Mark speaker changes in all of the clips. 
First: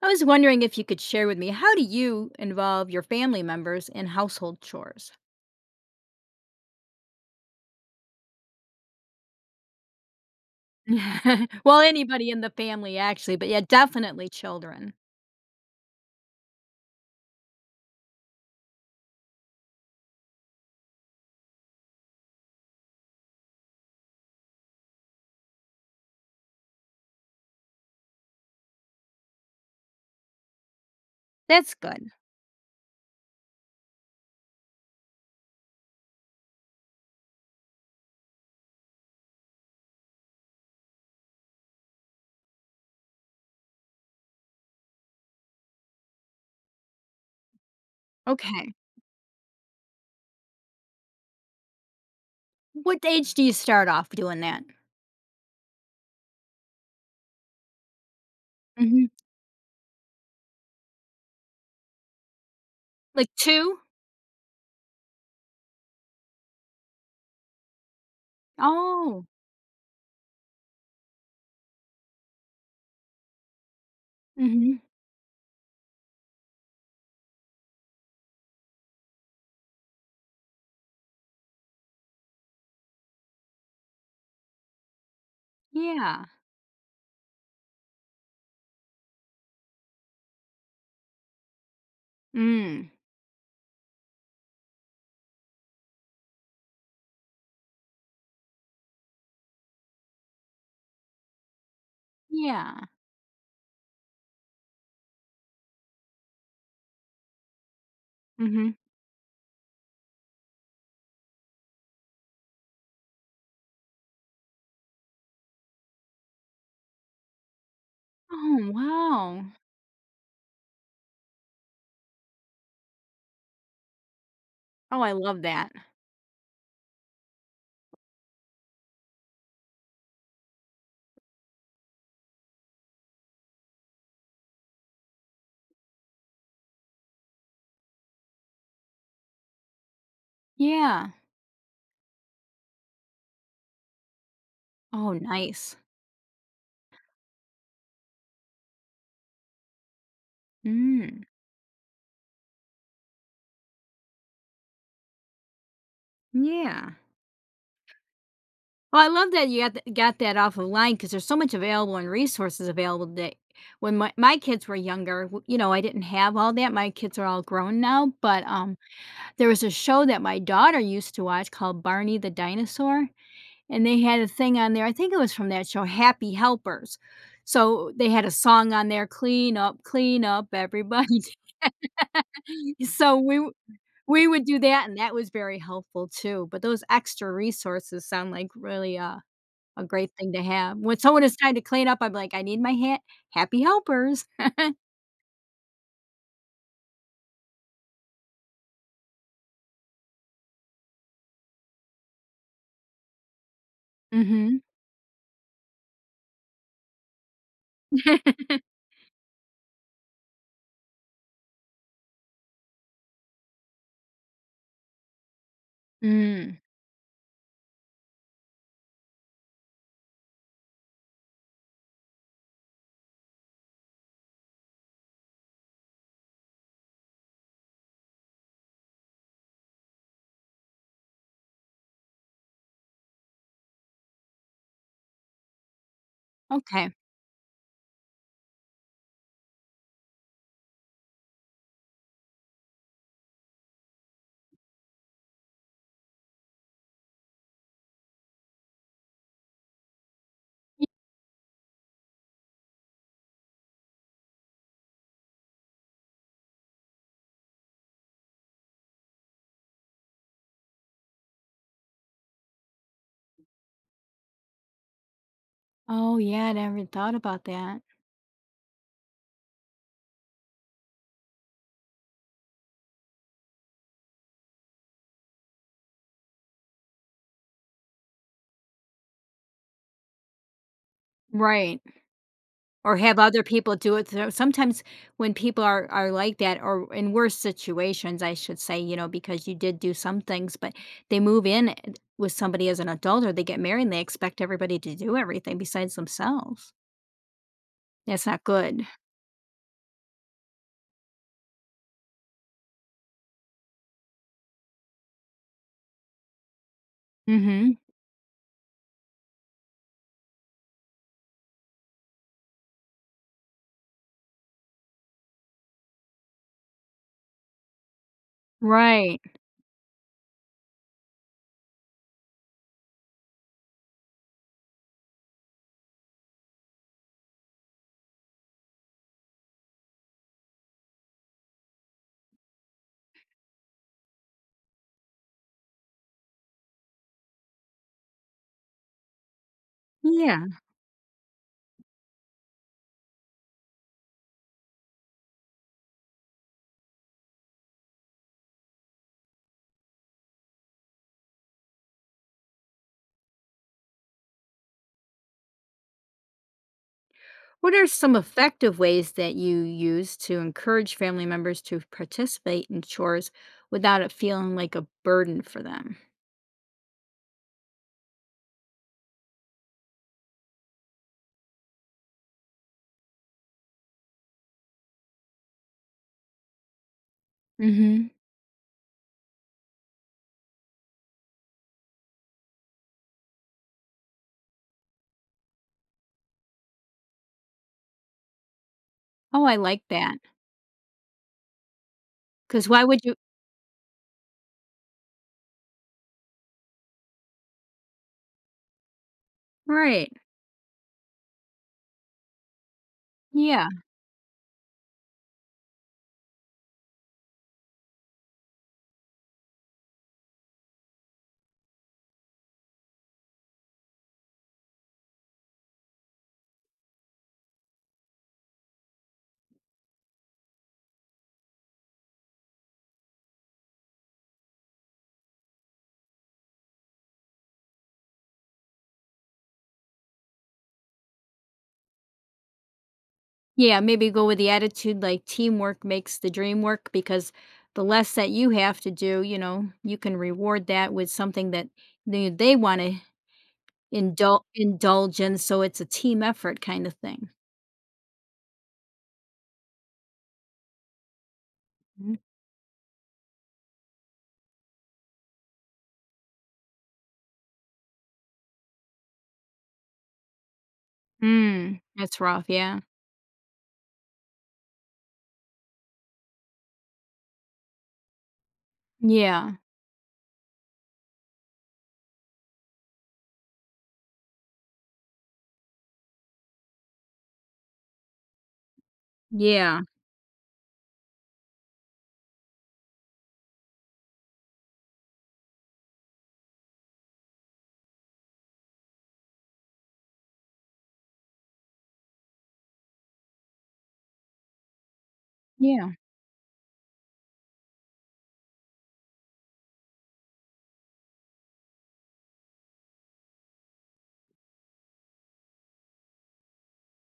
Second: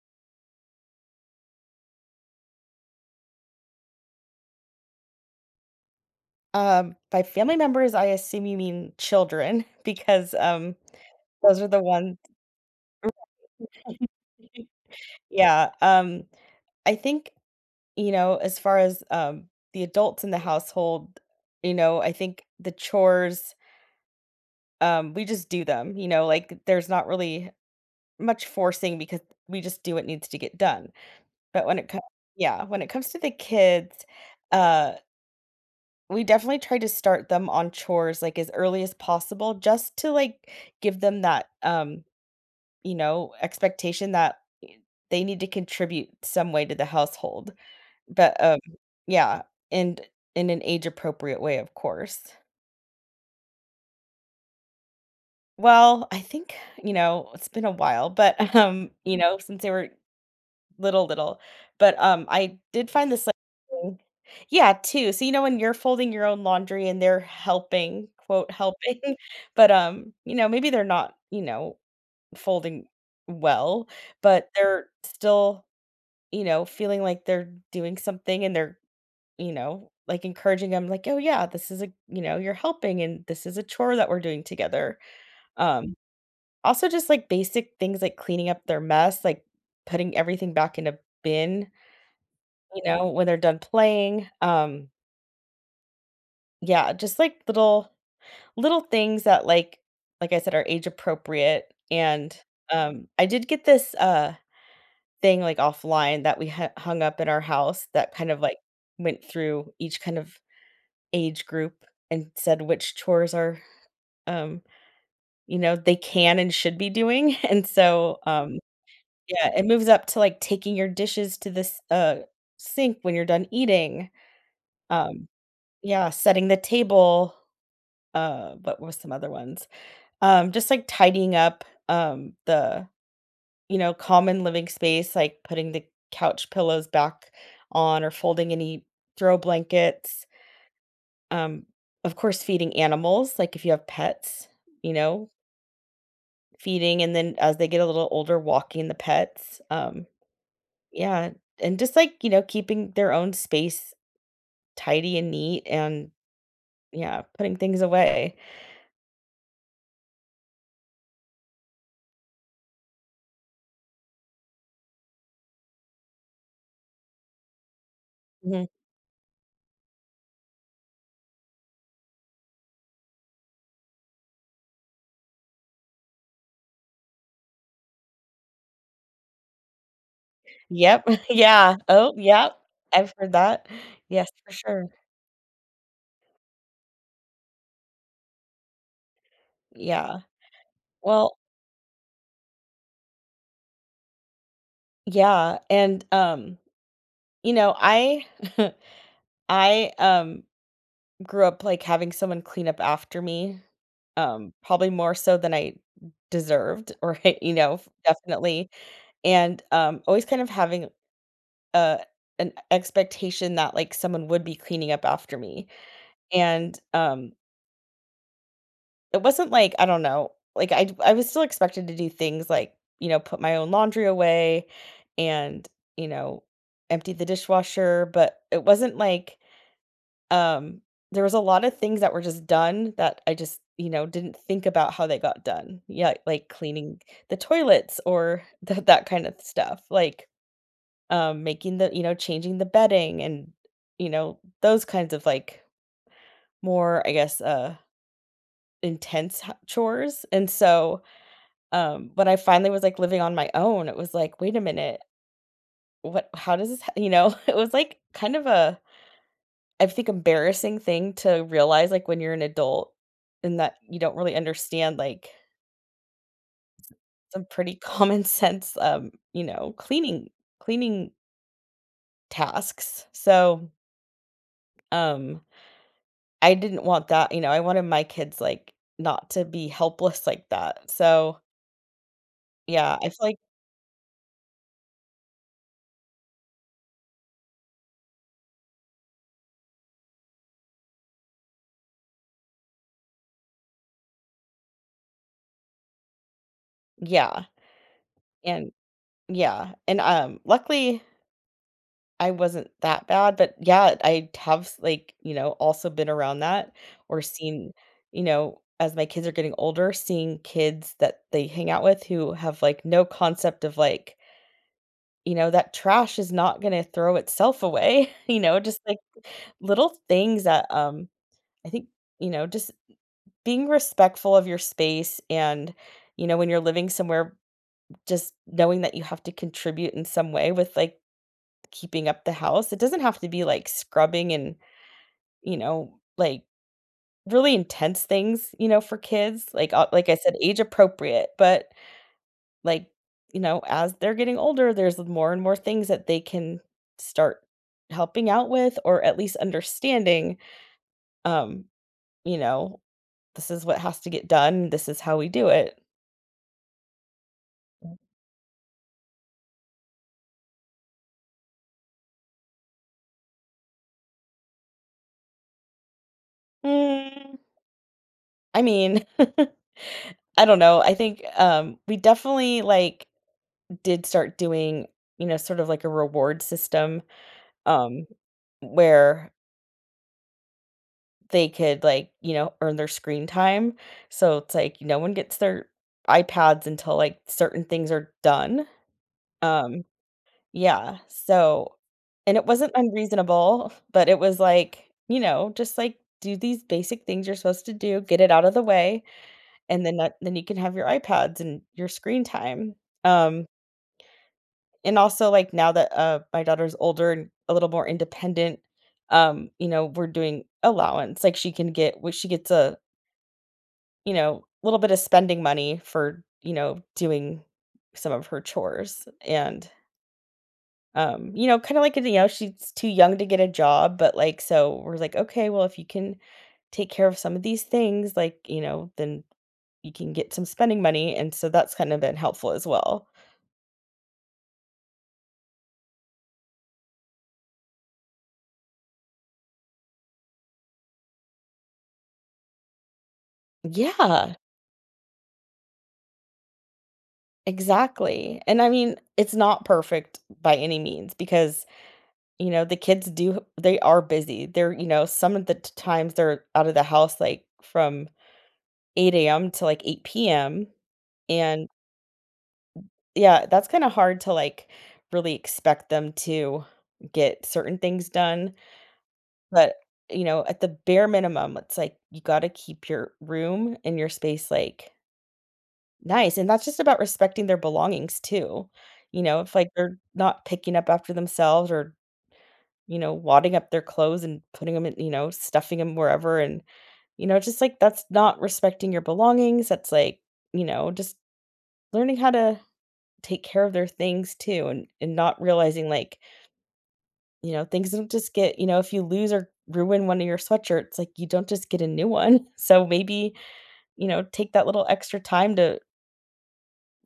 Speaker 1: I was wondering if you could share with me, how do you involve your family members in household chores?
Speaker 2: By family members, I assume you mean children because those are
Speaker 1: well,
Speaker 2: the ones.
Speaker 1: anybody in the family, actually, but yeah, definitely children.
Speaker 2: Yeah, um, I think, you know, as far as the adults in the household, you know, I think the chores, we just do them, you know, like, there's not really much forcing because we just do what needs to get done, but
Speaker 1: That's
Speaker 2: when it comes,
Speaker 1: good.
Speaker 2: Yeah, when it comes to the kids, uh we definitely try to start them on chores, like, as early as possible just to, like, give them that, you know, expectation that I they need to contribute some way to the household, but, um
Speaker 1: Okay.
Speaker 2: yeah, and in an age-appropriate way, of course.
Speaker 1: What age do you start off doing that?
Speaker 2: Well, I think, you know, it's been a while, but,
Speaker 1: Hmm.
Speaker 2: you know, since they were little, little. But I did find
Speaker 1: Like
Speaker 2: this, like,
Speaker 1: two?
Speaker 2: thing. Yeah, too. So, you know, when you're folding your own laundry and they're helping, quote, "helping,"
Speaker 1: Oh,
Speaker 2: but you know, maybe they're not, you know, folding well, but
Speaker 1: hmm,
Speaker 2: they're still, you know, feeling like they're doing something and they're, you know, like, encouraging them, like, "Oh, yeah, this is a you know, you're helping and this is a chore that we're doing together." Um,
Speaker 1: yeah.
Speaker 2: also just, like, basic things like cleaning up their mess, like, putting everything back in a bin. You
Speaker 1: Mm.
Speaker 2: know, when they're done playing, yeah, just like little things that like I said, are age appropriate, and,
Speaker 1: Yeah.
Speaker 2: um, I did get this thing, like, offline that we ha hung up in our house that kind of, like,
Speaker 1: Hmm.
Speaker 2: went through each kind of age group and said which chores are, um, you know, they can and should be doing, and so
Speaker 1: Oh, wow.
Speaker 2: yeah, it moves up to, like, taking your dishes to this sink when you're done eating,
Speaker 1: Oh, I
Speaker 2: um,
Speaker 1: love that.
Speaker 2: yeah, setting the table. What was some other ones? Just like tidying up, the, you know, common living space, like putting the couch pillows back on or folding any throw blankets.
Speaker 1: Yeah.
Speaker 2: Um, of course, feeding animals, like if you have pets, you
Speaker 1: Oh,
Speaker 2: know,
Speaker 1: nice.
Speaker 2: feeding and then as they get a little older, walking the pets.
Speaker 1: Mm.
Speaker 2: Yeah. And just like, you know, keeping their own space tidy and neat and
Speaker 1: Yeah.
Speaker 2: yeah, putting things away.
Speaker 1: Well, I love that you got th got that off of line because there's so much available and resources available today. When my kids were younger, w you know, I didn't have all that. My kids are all grown now, but,
Speaker 2: Mm-hmm.
Speaker 1: there was a show that my daughter used to watch called Barney the Dinosaur, and they had a thing on there. I think it was from that show, Happy Helpers. So they had a song on there, clean up,
Speaker 2: Yep.
Speaker 1: everybody."
Speaker 2: Yeah. Oh, yep. I've
Speaker 1: So,
Speaker 2: heard
Speaker 1: we w
Speaker 2: that.
Speaker 1: we
Speaker 2: Yes,
Speaker 1: would
Speaker 2: for
Speaker 1: do
Speaker 2: sure.
Speaker 1: that, and that was very helpful too, but those extra resources sound like really, a great
Speaker 2: Yeah.
Speaker 1: thing to have. When someone is
Speaker 2: Well,
Speaker 1: trying to clean up, I'm like, "I need my ha happy helpers."
Speaker 2: yeah, and, um, you know, I I grew up, like, having someone clean up after me,
Speaker 1: Mhm.
Speaker 2: probably more so than I deserved or, you know, f definitely, and always kind of having a an expectation that, like, someone would be cleaning up after me,
Speaker 1: Mm.
Speaker 2: and it wasn't like, I don't know, like I was still expected to do things like, you know, put my own laundry away and, you know, empty the dishwasher, but it wasn't like, um, there was a lot of things that were just done that I just, you know, didn't think about how they got done. Yeah, like
Speaker 1: Okay.
Speaker 2: cleaning the toilets or that kind of stuff. Like, making the, you know, changing the bedding and, you know, those kinds of like more, I guess, intense chores. And
Speaker 1: Ye
Speaker 2: so when I finally was, like, living on my own, it was like, "Wait a minute, what how does this ha" you know? It was, like, kind of a, I think, embarrassing thing to realize, like, when you're an adult and that you don't really understand, like,
Speaker 1: Oh, yeah, I never thought about
Speaker 2: some pretty
Speaker 1: that.
Speaker 2: common sense, you know, cleaning tasks. So, um, I didn't want that, you know, I wanted my kids, like, not to be helpless like that. So,
Speaker 1: Right. Or
Speaker 2: yeah, I feel
Speaker 1: have
Speaker 2: like
Speaker 1: other people do it. So sometimes when people are like that, or in worse situations, I should say, you know, because you did do some things, but they move in and with somebody as an adult, or they get married and they expect everybody to do everything besides themselves.
Speaker 2: yeah,
Speaker 1: That's not
Speaker 2: and
Speaker 1: good.
Speaker 2: yeah, and luckily I wasn't that bad, but yeah, I have like, you know, also been around that or seen,
Speaker 1: Mhm.
Speaker 2: you know, as my kids are getting older, seeing kids that they hang out with who have, like, no concept of, like, you know, that trash is not gonna throw itself away, you know, just, like,
Speaker 1: Right.
Speaker 2: little things that, I think, you know, just being respectful of your space and, you know, when you're living somewhere, just knowing that you have to contribute in some way with, like, keeping up the house. It doesn't have to be, like, scrubbing and you know, like, really intense things, you know, for kids, like I said,
Speaker 1: Yeah.
Speaker 2: age appropriate, but, like, you know, as they're getting older, there's more and more things that they can start helping out with or at least understanding, um, you know, this is what has to get done, this is how we do it.
Speaker 1: What are some effective ways that you use to encourage family members to participate in chores without it feeling like a burden for them?
Speaker 2: Mm, I mean, I don't know, I think, we definitely, like, did start doing, you know, sort of like a reward system, um,
Speaker 1: Hmm.
Speaker 2: where they could, like, you know, earn their screen time. So it's like no one gets their iPads until, like, certain things are done.
Speaker 1: Oh, I like
Speaker 2: Um,
Speaker 1: that.
Speaker 2: yeah, and it
Speaker 1: Because
Speaker 2: wasn't
Speaker 1: why would you?
Speaker 2: unreasonable, but it was like, you know, just, like, do these basic things you're supposed to do, get it out of the way, and then
Speaker 1: Right.
Speaker 2: that then you can have your iPads and your screen time. Um,
Speaker 1: Yeah.
Speaker 2: and also, like, now that, my daughter's older and a little more independent, you know, we're doing allowance, like, she can get what she gets a you know, a little bit of spending money for, you know, doing some of her chores and, you know, kinda like, you know, she's too young to get a job, but, like, so we're like, "Okay, well, if you can take care of some of these things, like, you know, then you can get some spending money," and so that's kind of been helpful as well.
Speaker 1: Yeah. Maybe go with the attitude like teamwork makes the dream work, because the less that you have to do, you know, you can reward that with something that they want to
Speaker 2: Yeah,
Speaker 1: indulge in. So it's a team effort kind of thing.
Speaker 2: exactly, and I mean, it's not perfect by any means because,
Speaker 1: Hmm.
Speaker 2: you know, the kids do they are busy. They're you know, some of the t times they're out of the house, like, from 8 AM to, like, 8 PM, and
Speaker 1: Mm, that's rough. Yeah.
Speaker 2: yeah, that's kinda hard to, like, really expect them to get certain things done,
Speaker 1: Yeah.
Speaker 2: but, you know, at the bare minimum, it's like you gotta keep your room and your space, like, nice, and that's just about respecting their belongings too, you know, if, like,
Speaker 1: Yeah.
Speaker 2: they're not picking up after themselves or, you know, wadding up their clothes and putting them in you know, stuffing them wherever and, you know, just, like, that's not respecting your belongings, that's, like, you know, just learning how to take care of their things too and not realizing
Speaker 1: Yeah,
Speaker 2: like, you know, things don't just get you know, if you lose or ruin one of your sweatshirts, like, you don't just get a new one. So maybe, you know, take that little extra time to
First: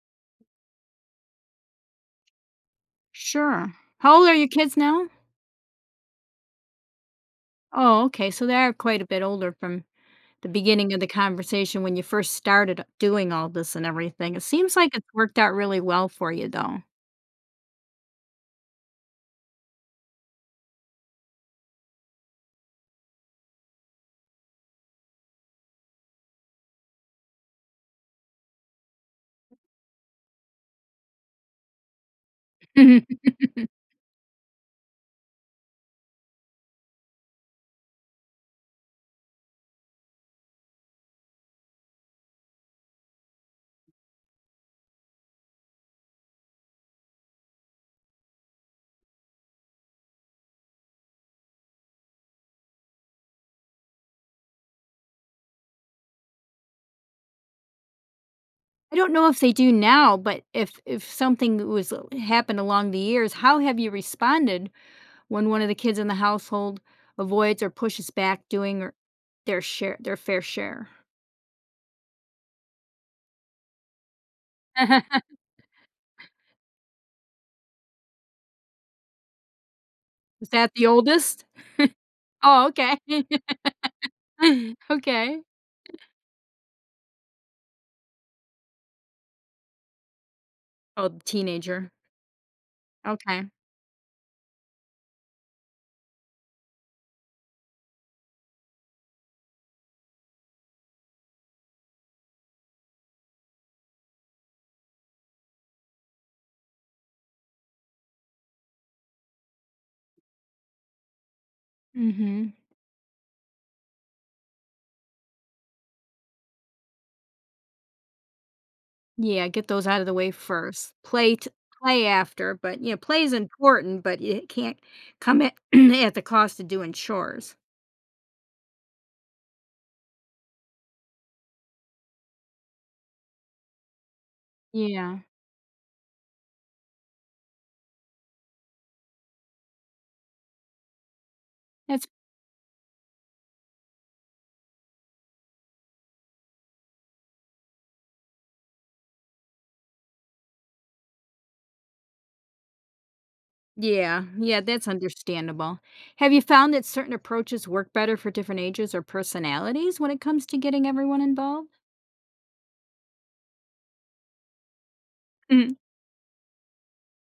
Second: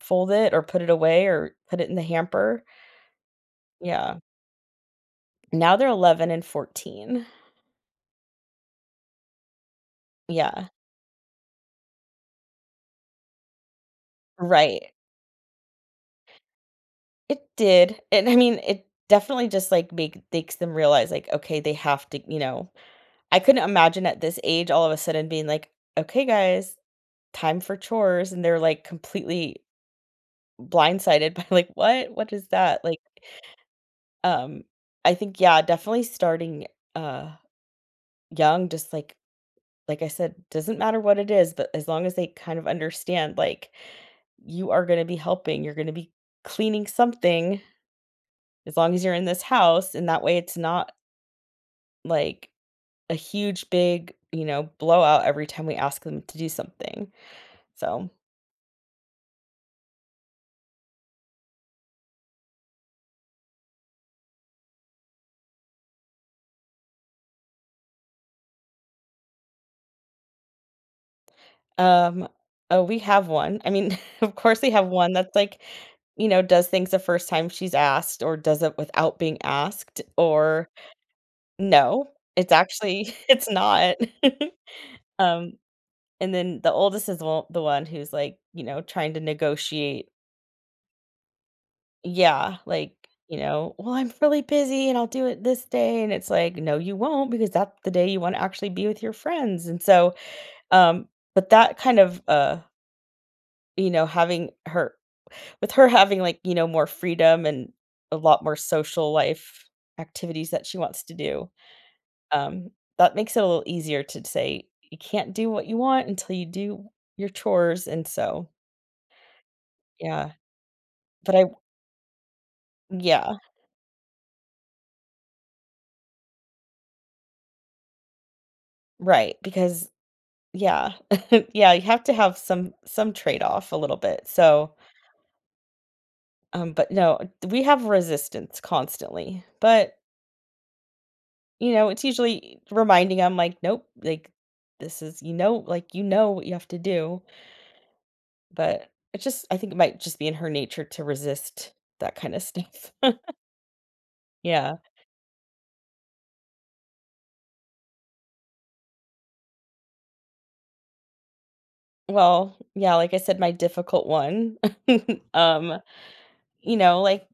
Speaker 2: fold it or put it away or put it in the hamper.
Speaker 1: sure. How
Speaker 2: Yeah.
Speaker 1: old are your kids now?
Speaker 2: Now they're 11 and 14.
Speaker 1: Oh, okay, so they are quite a bit older from the
Speaker 2: Yeah.
Speaker 1: beginning of the conversation when you first started doing all this and everything. It seems
Speaker 2: Right.
Speaker 1: like it's worked out really well for you, though.
Speaker 2: It did. And I mean, it definitely just, like, makes them realize, like, okay, they have to you know, I couldn't imagine at this age all of a sudden being like, "Okay, guys, time for chores and they're, like, completely blindsided by, like, "What? What is that?" Like,
Speaker 1: Mhm.
Speaker 2: um, I think, yeah, definitely starting, uh, young, just like I said, doesn't matter what it is, but as long as they kind of understand, like, you are gonna be helping, you're gonna be cleaning something as long as you're in this house, and that way it's not, like, a huge, big, you know, blowout every time we ask them to do something, so
Speaker 1: I don't know if they do now, but if something was happened along the years, how have you responded when one of the kids in the household avoids or pushes back doing or their fair share?
Speaker 2: Um, oh, we have one. I mean, of course we have one that's like, you know, does things the first time she's asked or does it without being asked
Speaker 1: Is
Speaker 2: or
Speaker 1: that the oldest?
Speaker 2: no, it's
Speaker 1: Oh, okay.
Speaker 2: actually it's not.
Speaker 1: okay.
Speaker 2: Um, and then the oldest is the the one who's like, you know, trying to negotiate.
Speaker 1: Oh, the teenager.
Speaker 2: Yeah, like, you
Speaker 1: Okay.
Speaker 2: know, well, I'm really busy and I'll do it this day. And it's like, no, you won't because that's the day you want to actually be with your friends. And so, um, but that kind of you know having her with her having, like, you know, more freedom and a lot more social life activities that she wants to do,
Speaker 1: Mm. Mhm.
Speaker 2: um, that makes it a little easier to say, "You can't do what you want until you do your chores," and so
Speaker 1: Yeah, get those out of the way
Speaker 2: yeah,
Speaker 1: first.
Speaker 2: but I
Speaker 1: Play after, but, you know, play is
Speaker 2: yeah,
Speaker 1: important, but it can't come at at the cost of doing chores.
Speaker 2: right, because yeah, yeah, you have to have some trade-off a little bit, so,
Speaker 1: Yeah.
Speaker 2: but no, we have resistance constantly, but, you know, it's
Speaker 1: That's
Speaker 2: usually reminding 'em, like, "Nope," like, "This is" you know, like, you know what you have to do. But it just I think it might just be in her nature to resist that kinda stuff.
Speaker 1: Yeah, yeah,
Speaker 2: Yeah.
Speaker 1: that's understandable. Have you found that certain approaches work better for different ages or personalities when it comes to getting everyone involved?
Speaker 2: Well, yeah, like I said, my difficult one,
Speaker 1: Mm,
Speaker 2: um, you know, like,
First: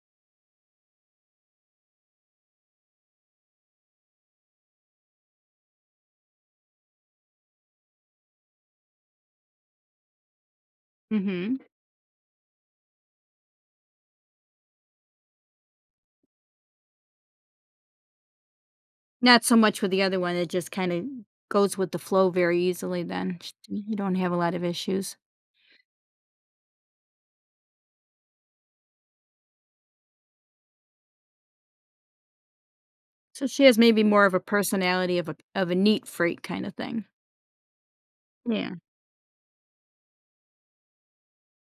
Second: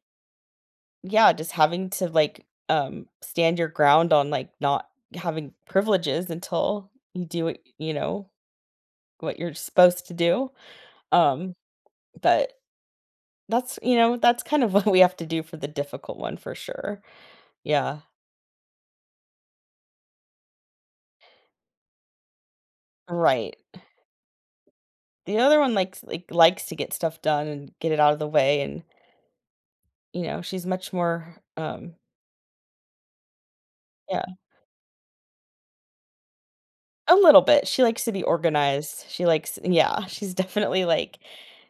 Speaker 2: yeah, just having to, like, stand your ground on, like, not having privileges until you do what you know, what you're supposed to do, um,
Speaker 1: mhm.
Speaker 2: but that's you know, that's kind of what we have to do for the difficult one for sure. Yeah.
Speaker 1: Not so much with the other one, it just kinda goes with the flow very easily then. Sh
Speaker 2: Right.
Speaker 1: You don't have a lot of issues.
Speaker 2: The other one like, likes to get stuff done and get it out of the way and you know, she's much more,
Speaker 1: So she has maybe more
Speaker 2: yeah,
Speaker 1: of a personality of a neat freak kinda thing.
Speaker 2: a little bit. She likes to be
Speaker 1: Yeah.
Speaker 2: organized. She likes yeah, she's definitely, like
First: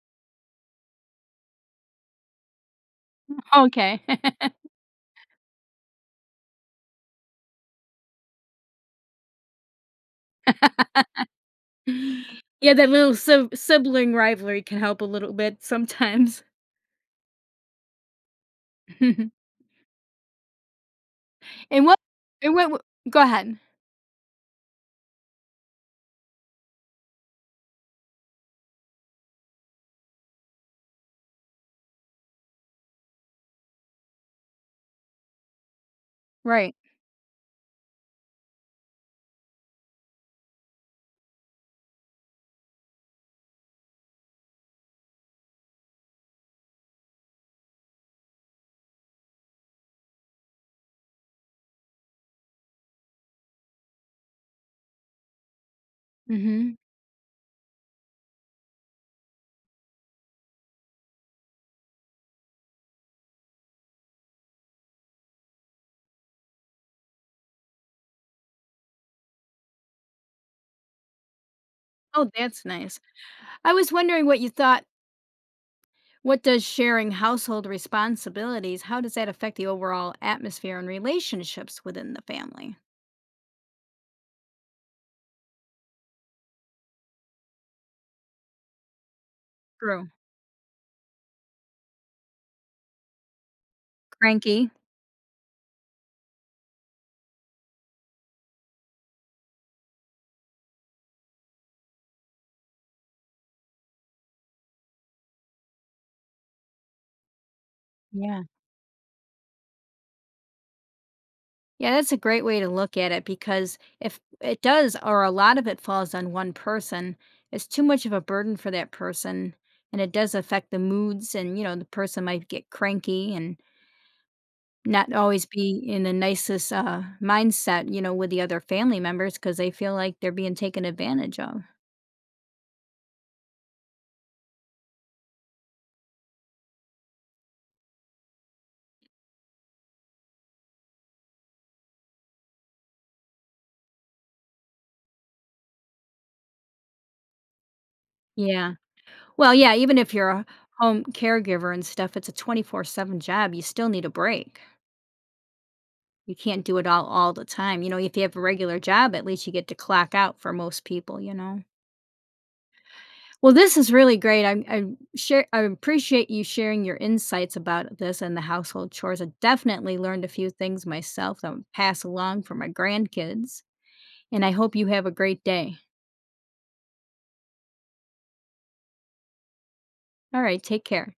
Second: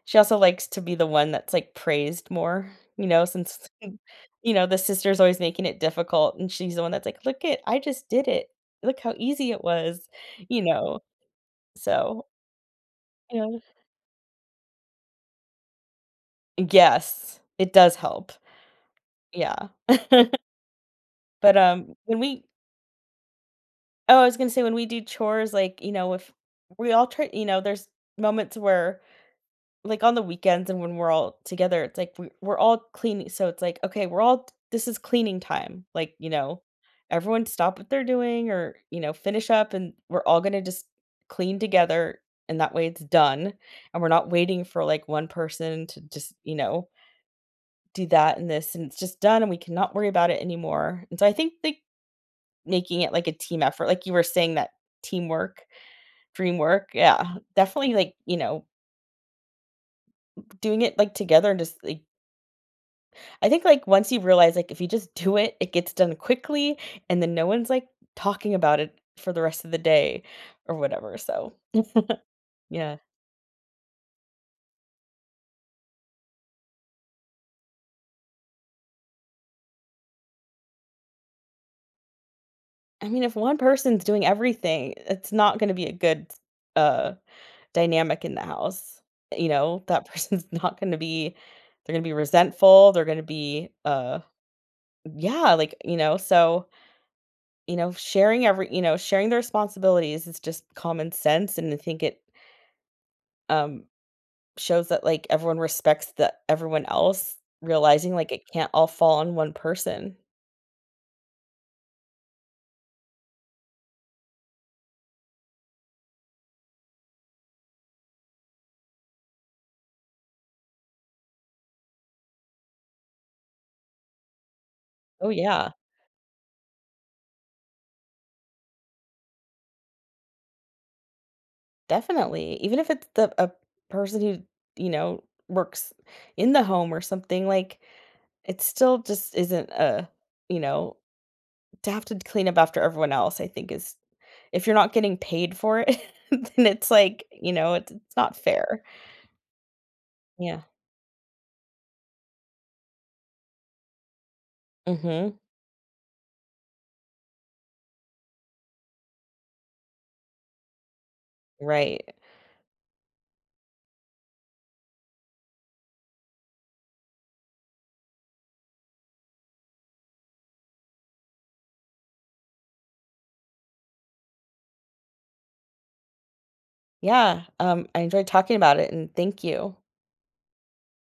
Speaker 2: she also likes to be the one that's, like, praised more, you know, since,
Speaker 1: Okay.
Speaker 2: you know, the sister's always making it difficult, and she's the one that's like, "Look it I just did it. Look how easy it was," you know? So,
Speaker 1: Yeah, that little
Speaker 2: you know
Speaker 1: sibling rivalry can help a little bit sometimes.
Speaker 2: Yes, it does help. Yeah. But,
Speaker 1: And
Speaker 2: um,
Speaker 1: what
Speaker 2: when we
Speaker 1: and what go ahead.
Speaker 2: oh, I was gonna say when we do chores, like, you know, if we all try you know, there's moments where like on the weekends and when we're all together, it's like we're all cleaning. So it's like, okay, we're all this is cleaning time. Like, you know,
Speaker 1: Right.
Speaker 2: everyone stop what they're doing or, you know, finish up and we're all gonna just clean together and that way it's done. And we're not waiting for like one person to just, you know, do that and this and it's just done and we cannot worry about it anymore. And so I think like making it like a team effort, like you were saying that teamwork, dream
Speaker 1: Mhm.
Speaker 2: work. Yeah. Definitely like, you know, doing it like together and just like I think, like, once you realize, like, if you just do it, it gets done quickly, and then no one's, like, talking about it for the rest of the day or whatever, so,
Speaker 1: Oh, that's
Speaker 2: yeah.
Speaker 1: nice. I was wondering what you thought, what does sharing household responsibilities, how does that affect the overall atmosphere and relationships within the family?
Speaker 2: I mean, if one person's doing everything, it's not gonna be a good, uh, dynamic in the house, you know? That
Speaker 1: True.
Speaker 2: person's not gonna be they're gonna be resentful, they're gonna be,
Speaker 1: Cranky.
Speaker 2: yeah, like, you know, so, you know, sharing every you know, sharing the responsibilities is just common sense, and I think it, um shows that, like, everyone respects the everyone else, realizing, like, it
Speaker 1: Yeah.
Speaker 2: can't all fall on one person.
Speaker 1: Yeah, that's a great way to look at it, because if it does, or a lot of it falls on one person, it's too much of a burden for that person. And it does affect the moods, and, you know, the person might get cranky and not
Speaker 2: Oh,
Speaker 1: always be
Speaker 2: yeah,
Speaker 1: in the nicest mindset, you know, with the other family members because they feel like they're being taken advantage of.
Speaker 2: definitely. Even if it's the a person who, you know, works in the home or something, like, it still just isn't a you know, to have to clean up after everyone else, I think is if you're not getting paid for it, then it's like, you know, it's not
Speaker 1: Yeah.
Speaker 2: fair.
Speaker 1: Well, yeah, even if you're a
Speaker 2: Yeah.
Speaker 1: home caregiver and stuff, it's a 24/7 job. You still need a break.
Speaker 2: Mhm.
Speaker 1: You can't do it all the time. You know, if you have a regular job, at least you get to clock out for most people, you know.
Speaker 2: Right.
Speaker 1: Well, this is really great. I share I appreciate you sharing your insights about this and the household chores. I definitely learned a few things myself that I'll pass along for my grandkids, and I hope you have a great day.
Speaker 2: Yeah, I enjoyed talking about it, and thank you.
Speaker 1: All right, take care.